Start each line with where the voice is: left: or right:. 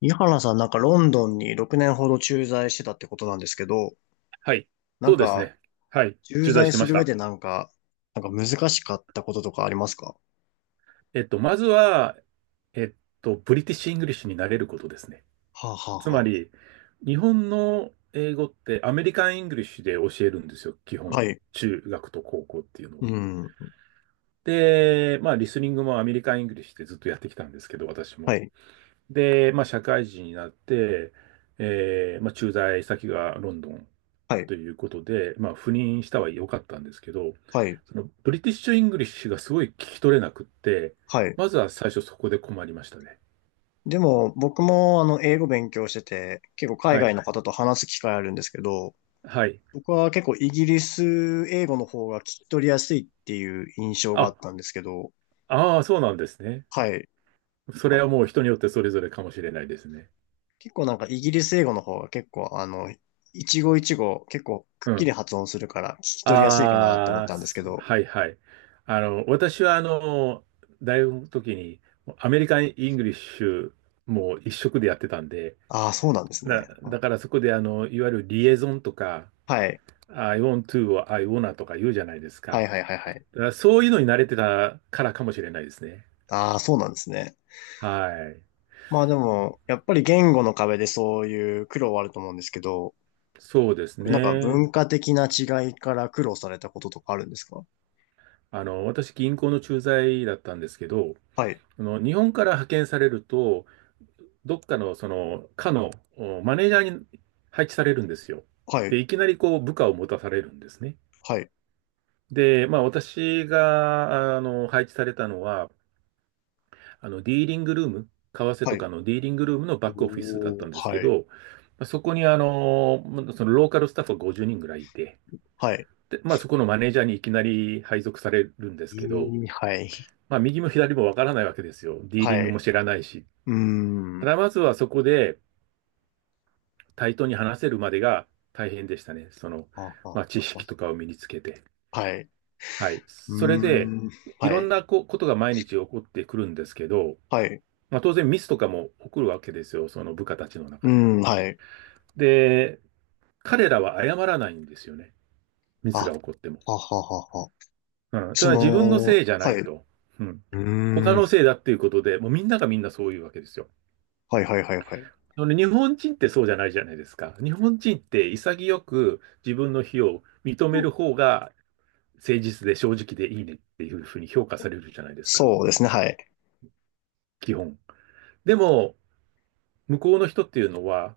left: 井原さん、なんかロンドンに6年ほど駐在してたってことなんですけど、
right: はい。
left: な
right: そ
left: ん
right: うです
left: か、
right: ね。はい。
left: 駐
right: 駐在し
left: 在
right: て
left: す
right: まし
left: る上
right: た。
left: でなんか難しかったこととかありますか？
right: まずは、えっブリティッシュ・イングリッシュになれることですね。
left: はあ、はあ
right: つま
left: は
right: り、日本の英語ってアメリカン・イングリッシュで教えるんですよ。基
left: あ。は
right: 本。
left: い。
right: 中学と高校っていうの
left: う
right: は。
left: ん。
right: で、まあ、リスニングもアメリカン・イングリッシュでずっとやってきたんですけど、私
left: は
right: も。
left: い。
right: で、まあ、社会人になって、まあ、駐在先がロンドン
left: はい。
right: ということで、まあ、赴任したは良かったんですけど、
left: はい。
right: そのブリティッシュ・イングリッシュがすごい聞き取れなくって、
left: はい。
right: まずは最初そこで困りましたね。
left: でも、僕も英語勉強してて、結構海
right: は
left: 外
right: い。
left: の方と話す機会あるんですけど、
right: はい。
left: 僕は結構イギリス英語の方が聞き取りやすいっていう印象があ
right: あ、
left: ったんですけど。
right: ああ、そうなんですね。
left: はい。
right: それはもう人によってそれぞれかもしれないですね。
left: 結構なんかイギリス英語の方が結構一語一語結構くっ
right: う
left: きり
right: ん。
left: 発音するから聞き取りやすいかなって思っ
right: ああ、
left: たんですけど。
right: はいはい。私は大学の時にアメリカン・イングリッシュもう一色でやってたんで、
left: ああ、そうなんです
right: だ、
left: ね。あ、
right: だからそこでいわゆるリエゾンとか、
left: はい。
right: I want to は I wanna とか言うじゃないです
left: は
right: か。
left: いはいはいはい。
right: だからそういうのに慣れてたからかもしれないですね。
left: ああ、そうなんですね。
right: はい。
left: まあでも、やっぱり言語の壁でそういう苦労はあると思うんですけど、
right: そうです
left: なんか
right: ね。
left: 文化的な違いから苦労されたこととかあるんですか？
right: 私、銀行の駐在だったんですけど、
left: はい、
right: 日本から派遣されると、どっかの、課のおマネージャーに配置されるんですよ。
left: はい、
right: で、いきなりこう、部下を持たされるんですね。
left: はい、
right: で、まあ、私が、配置されたのは、ディーリングルーム、為替
left: は
right: と
left: い。
right: かのディーリングルームのバックオフィスだっ
left: お
right: た
left: ー、
right: んですけ
left: はい、
right: ど、まあそこにそのローカルスタッフが50人ぐらいいて、
left: はい。
right: で、まあそこのマネージャーにいきなり配属されるんです
left: い
right: けど、
left: い、はい、
right: まあ右も左もわからないわけですよ。ディー
left: は
right: リングも
left: い。
right: 知らないし。
left: うー
right: た
left: ん。
right: だまずはそこで対等に話せるまでが大変でしたね。その、
left: あ
right: まあ知
left: ああ
right: 識と
left: あ
right: かを身につけて。
left: あ、はい。
right: はい。
left: う
right: それで、
left: ーん。
right: い
left: は
right: ろん
left: い。
right: なこことが毎日起こってくるんですけど、
left: はい。う
right: まあ当然ミスとかも起こるわけですよ。その部下たちの
left: ー
right: 中で。
left: ん、はい。
right: で、彼らは謝らないんですよね。ミスが
left: あ、
right: 起こっても。
left: はははは。
right: うん。た
left: そ
right: だ自分の
left: の、
right: せいじゃな
left: は
right: い
left: い。う
right: と。うん。
left: ー
right: 他
left: ん。
right: のせいだっていうことで、もうみんながみんなそういうわけですよ。
left: はいはいはいはい。
right: あのね、日本人ってそうじゃないじゃないですか。日本人って潔く自分の非を認める方が誠実で正直でいいねっていうふうに評価されるじゃないですか。
left: そうですね、はい。
right: 基本。でも、向こうの人っていうのは、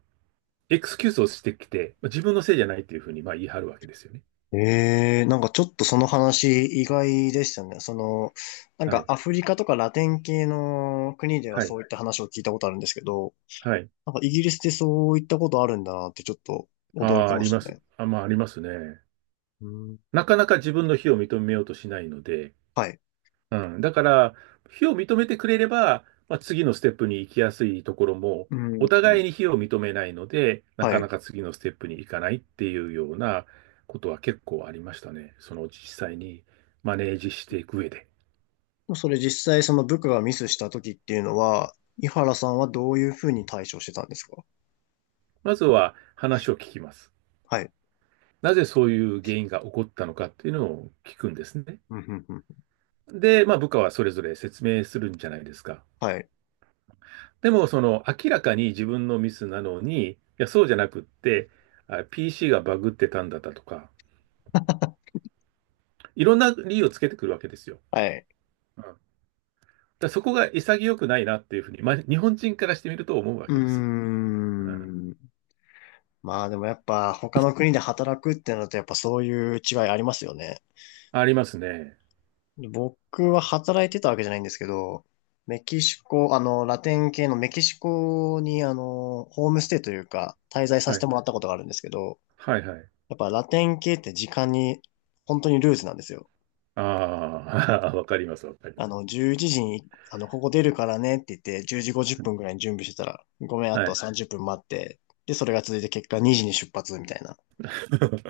right: エクスキューズをしてきて、自分のせいじゃないっていうふうにまあ言い張るわけですよね。
left: ええ、なんかちょっとその話意外でしたね。その、なん
right: は
left: か
right: い。
left: アフリカとかラテン系の国では
right: は
left: そ
right: い。
left: ういった話を聞いたことあるんですけど、
right: はい。
left: なんかイギリスでそういったことあるんだなってちょっと
right: あ
left: 驚き
right: あ、あ
left: ま
right: り
left: し
right: ま
left: た
right: す。
left: ね。
right: まあ、ありますね。
left: うん。
right: なかなか自分の非を認めようとしないので、
left: はい。
right: うん。だから、非を認めてくれれば、まあ、次のステップに行きやすいところも、
left: う
right: お互
left: ん。
right: いに非を認めないので、な
left: は
right: か
left: い。
right: なか次のステップに行かないっていうようなことは結構ありましたね。その実際にマネージしていく上で。
left: もうそれ実際その部下がミスした時っていうのは、井原さんはどういうふうに対処してたんですか？
right: まずは話を聞きます。
left: はい。
right: なぜそういう原因が起こったのかっていうのを聞くんですね。
left: うんうんうん、
right: で、まあ部下はそれぞれ説明するんじゃないですか。
left: はい。
right: でも、明らかに自分のミスなのに、いや、そうじゃなくって、PC がバグってたんだったとか、いろんな理由をつけてくるわけですよ。
left: はい。
right: うん、だからそこが潔くないなっていうふうに、まあ、日本人からしてみると思うわ
left: うー
right: けですよね、うん。
left: ん。まあでもやっぱ他の国で働くってなるとやっぱそういう違いありますよね。
right: ありますね。
left: 僕は働いてたわけじゃないんですけど、メキシコ、ラテン系のメキシコにホームステイというか滞在さ
right: は
left: せて
right: い。
left: もらったことがあるんですけど、
right: はいはい。
left: やっぱラテン系って時間に本当にルーズなんですよ。
right: ああ、わかります、わかります。
left: 11時に、ここ出るからねって言って、10時50分ぐらいに準備してたら、ごめん、あ
right: は
left: とは
right: い。
left: 30分待って、で、それが続いて結果2時に出発みたいな。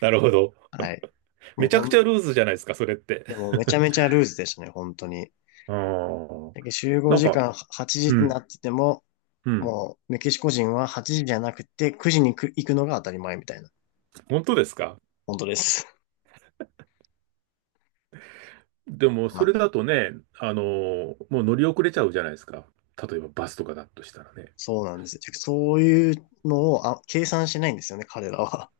right: なるほど。
left: はい。もう
right: めちゃ
left: ほ
right: くちゃ
left: ん、
right: ルーズじゃないですか、それって。
left: でもめちゃめちゃルーズでしたね、本当に。
right: ああ、
left: だけど集合
right: なん
left: 時
right: か、
left: 間8
right: う
left: 時にな
right: ん、
left: ってても、
right: うん。
left: もうメキシコ人は8時じゃなくて9時に行くのが当たり前みたいな。
right: 本当ですか？
left: 本当です。
right: で も、
left: ま
right: それ
left: あ、
right: だとね、もう乗り遅れちゃうじゃないですか。例えばバスとかだとしたらね。
left: そうなんですよ。そういうのを計算しないんですよね、彼らは。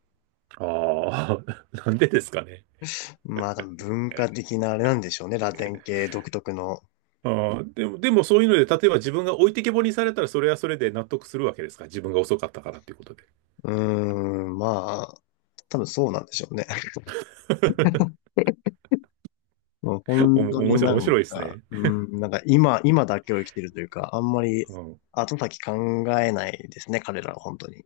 right: ああ、なんでですかね。
left: まあ多分文化的なあれなんでしょうね、ラテン系独特の。
right: ああ、でも、そういうので、例えば自分が置いてけぼりにされたら、それはそれで納得するわけですか。自分が遅かったからっていうことで。
left: うーん、まあ、多分そうなんでしょうね。もう本当
right: 面
left: に
right: 白
left: な
right: い、面
left: ん
right: 白いです
left: か、
right: ね。
left: うーん、なんか今だけを生きてるというか、あんまり
right: うん。
left: 後先考えないですね、彼らは本当に。い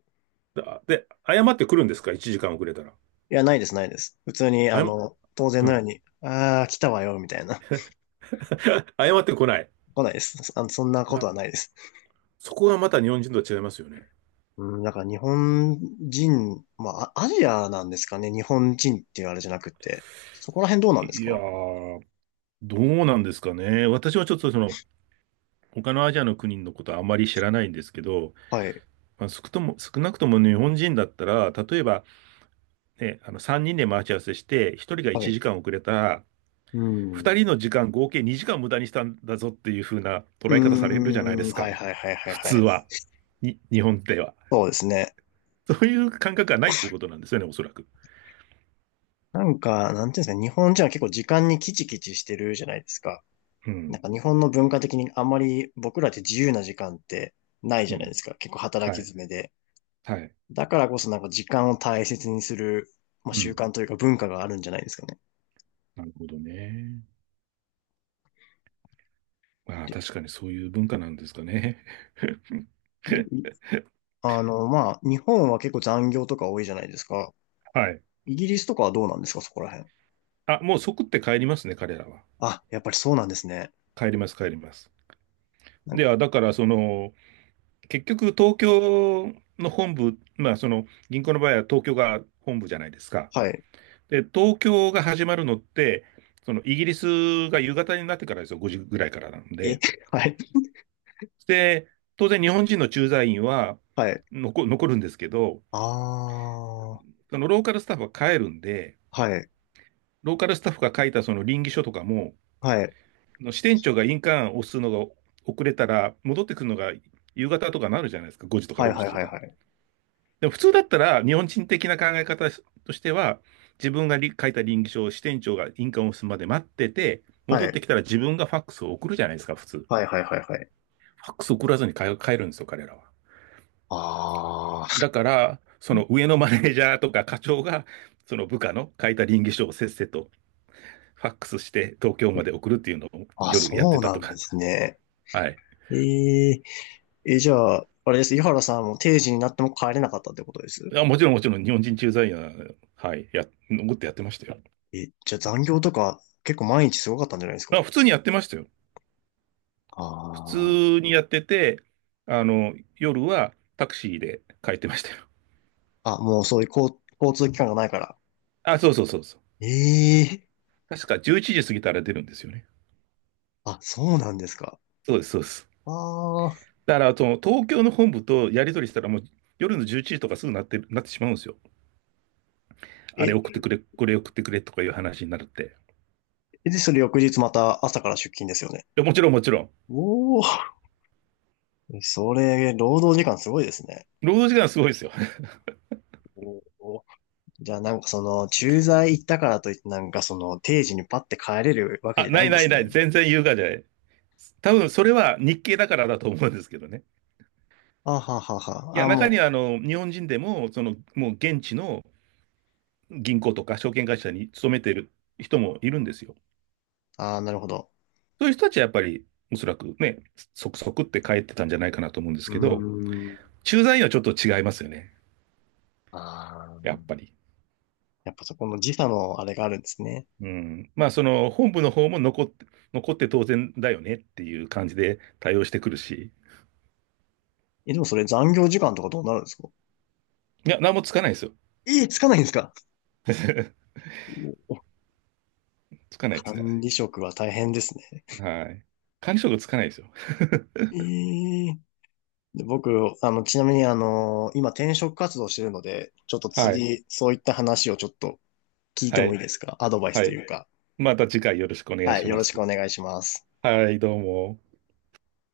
right: 謝ってくるんですか？ 1 時間遅れたら。
left: や、ないです、ないです。普通に、
right: 謝、
left: 当然
right: う
left: のよう
right: ん。
left: に、ああ、来たわよ、みたいな。
right: 謝ってこない。
left: 来ないです。そんなこと
right: ま、
left: はないです。
right: そこがまた日本人と違いますよね。
left: うん、だから日本人、まあ、アジアなんですかね、日本人っていうあれじゃなくて。そこら辺どうなんです
right: いいや
left: か？
right: ー、どうなんですかね。私はちょっと他のアジアの国のことはあまり知らないんですけど、
left: はい、
right: まあ、少なくとも日本人だったら、例えば、ね、3人で待ち合わせして、1人が
left: は
right: 1
left: い。
right: 時間遅れたら、
left: う
right: 2
left: ん。
right: 人の時間合計2時間無駄にしたんだぞっていう風な
left: う
right: 捉
left: ー
right: え方されるじゃないで
left: ん、
right: す
left: はい
right: か。
left: はいはいはい
right: 普
left: は
right: 通
left: い。
right: は。日本では。
left: そうですね。
right: そういう感覚がないっていうことなんですよね、おそらく。
left: なんか、なんていうんですかね、日本人は結構時間にキチキチしてるじゃないですか。
right: う
left: な
right: ん。
left: んか日本の文化的にあんまり僕らって自由な時間ってないじ
right: う
left: ゃないで
right: ん。
left: すか。結構働
right: は
left: き
right: い。
left: 詰めで。
right: はい。
left: だからこそなんか時間を大切にする、まあ、
right: う
left: 習
right: ん。
left: 慣というか文化があるんじゃないですかね。
right: なるほどね。まあ、
left: で、
right: 確かにそういう文化なんですかね。
left: で、いあの、まあ、日本は結構残業とか多いじゃないですか。
right: はい。
left: イギリスとかはどうなんですか、そこら辺。
right: あ、もう即って帰りますね、彼らは。
left: あ、やっぱりそうなんですね。
right: 帰ります、帰ります。
left: なん
right: で
left: か、
right: は、だから、結局、東京の本部、まあ、銀行の場合は東京が本部じゃないですか。
left: はい。
right: で、東京が始まるのって、イギリスが夕方になってからですよ、5時ぐらいからなん
left: え、
right: で。
left: はい、
right: で、当然、日本人の駐在員は
left: はい。
right: 残るんですけど、
left: ああ、は
right: ローカルスタッフは帰るんで、
left: い、
right: ローカルスタッフが書いたその稟議書とかも、
left: はい、
right: 支店長が印鑑を押すのが遅れたら、戻ってくるのが夕方とかなるじゃないですか、5時とか
left: はい、
right: 6
left: は
right: 時
left: い、
right: と
left: はい、
right: か。
left: はい。
right: でも普通だったら、日本人的な考え方としては、自分が書いた稟議書を支店長が印鑑を押すまで待ってて、
left: は
right: 戻って
left: い。
right: きたら自分がファックスを送るじゃないですか、普通。フ
left: はいはいはいはい。
right: ァックス送らずに帰るんですよ、彼らは。
left: あ
right: だから、その上のマネージャーとか課長が、その部下の書いた稟議書をせっせとファックスして東京まで送るっていうのを
left: あ、あ、
right: 夜やっ
left: そ
right: て
left: う
right: た
left: な
right: と
left: んで
right: か。
left: すね。
right: はい。
left: えええ、じゃあ、あれです。井原さんも定時になっても帰れなかったってことです。
right: もちろん、もちろん、日本人駐在員は、はい、残ってやってましたよ。
left: え、じゃあ残業とか結構毎日すごかったんじゃないです
right: まあ
left: か。
right: 普通にやってましたよ。
left: あ
right: 普通
left: あ。
right: にやってて、夜はタクシーで帰ってましたよ。
left: あ、もうそういう交通機関がないから。
right: あ、そうそうそうそう。
left: ええ、
right: 確か11時過ぎたら出るんですよね。
left: あ、そうなんですか。
right: そうです、そうです。
left: ああ。
right: だから、その東京の本部とやり取りしたら、もう夜の11時とかすぐなってる、なってしまうんですよ。あれ
left: え、
right: 送ってくれ、これ送ってくれとかいう話になるって。い
left: で、それ翌日また朝から出勤ですよね。
right: やもちろん、もちろん。
left: おお、それ、労働時間すごいですね。
right: 労働時間すごいですよ。
left: おー、じゃあなんか駐在行ったからといってなんか定時にパッて帰れるわけ
right: あ、
left: じゃな
right: な
left: い
right: い
left: んで
right: ない
left: す
right: ない。
left: ね。
right: 全然優雅じゃない。多分、それは日系だからだと思うんですけどね。
left: あははは。
right: いや、
left: あ、
right: 中に
left: も
right: は、日本人でも、もう現地の銀行とか証券会社に勤めている人もいるんですよ。
left: う、あーなるほど。
right: そういう人たちはやっぱり、おそらくね、即即って帰ってたんじゃないかなと思うんです
left: う
right: けど、
left: ーん。
right: 駐在員はちょっと違いますよね、
left: あ
right: やっ
left: ー、
right: ぱり。
left: やっぱそこの時差のあれがあるんですね。
right: うん。まあ、その本部の方も残って、残って当然だよねっていう感じで対応してくるし、
left: え、でもそれ残業時間とかどうなるんですか？
right: いや、何もつかないですよ。
left: えーつかないんですか？ おお、
right: つかない、つかな
left: 管
right: い。
left: 理職は大変ですね。
right: はい。管理職つかないですよ。
left: えーで僕、ちなみに今転職活動してるので、ちょっと
right: はい。
left: 次、そういった話をちょっと聞いて
right: は
left: もい
right: い。
left: いですか？アドバイス
right: は
left: と
right: い。
left: いうか。
right: また次回よろしくお願い
left: は
right: し
left: い、よ
right: ま
left: ろしく
right: す。
left: お願いします。
right: はい、どうも。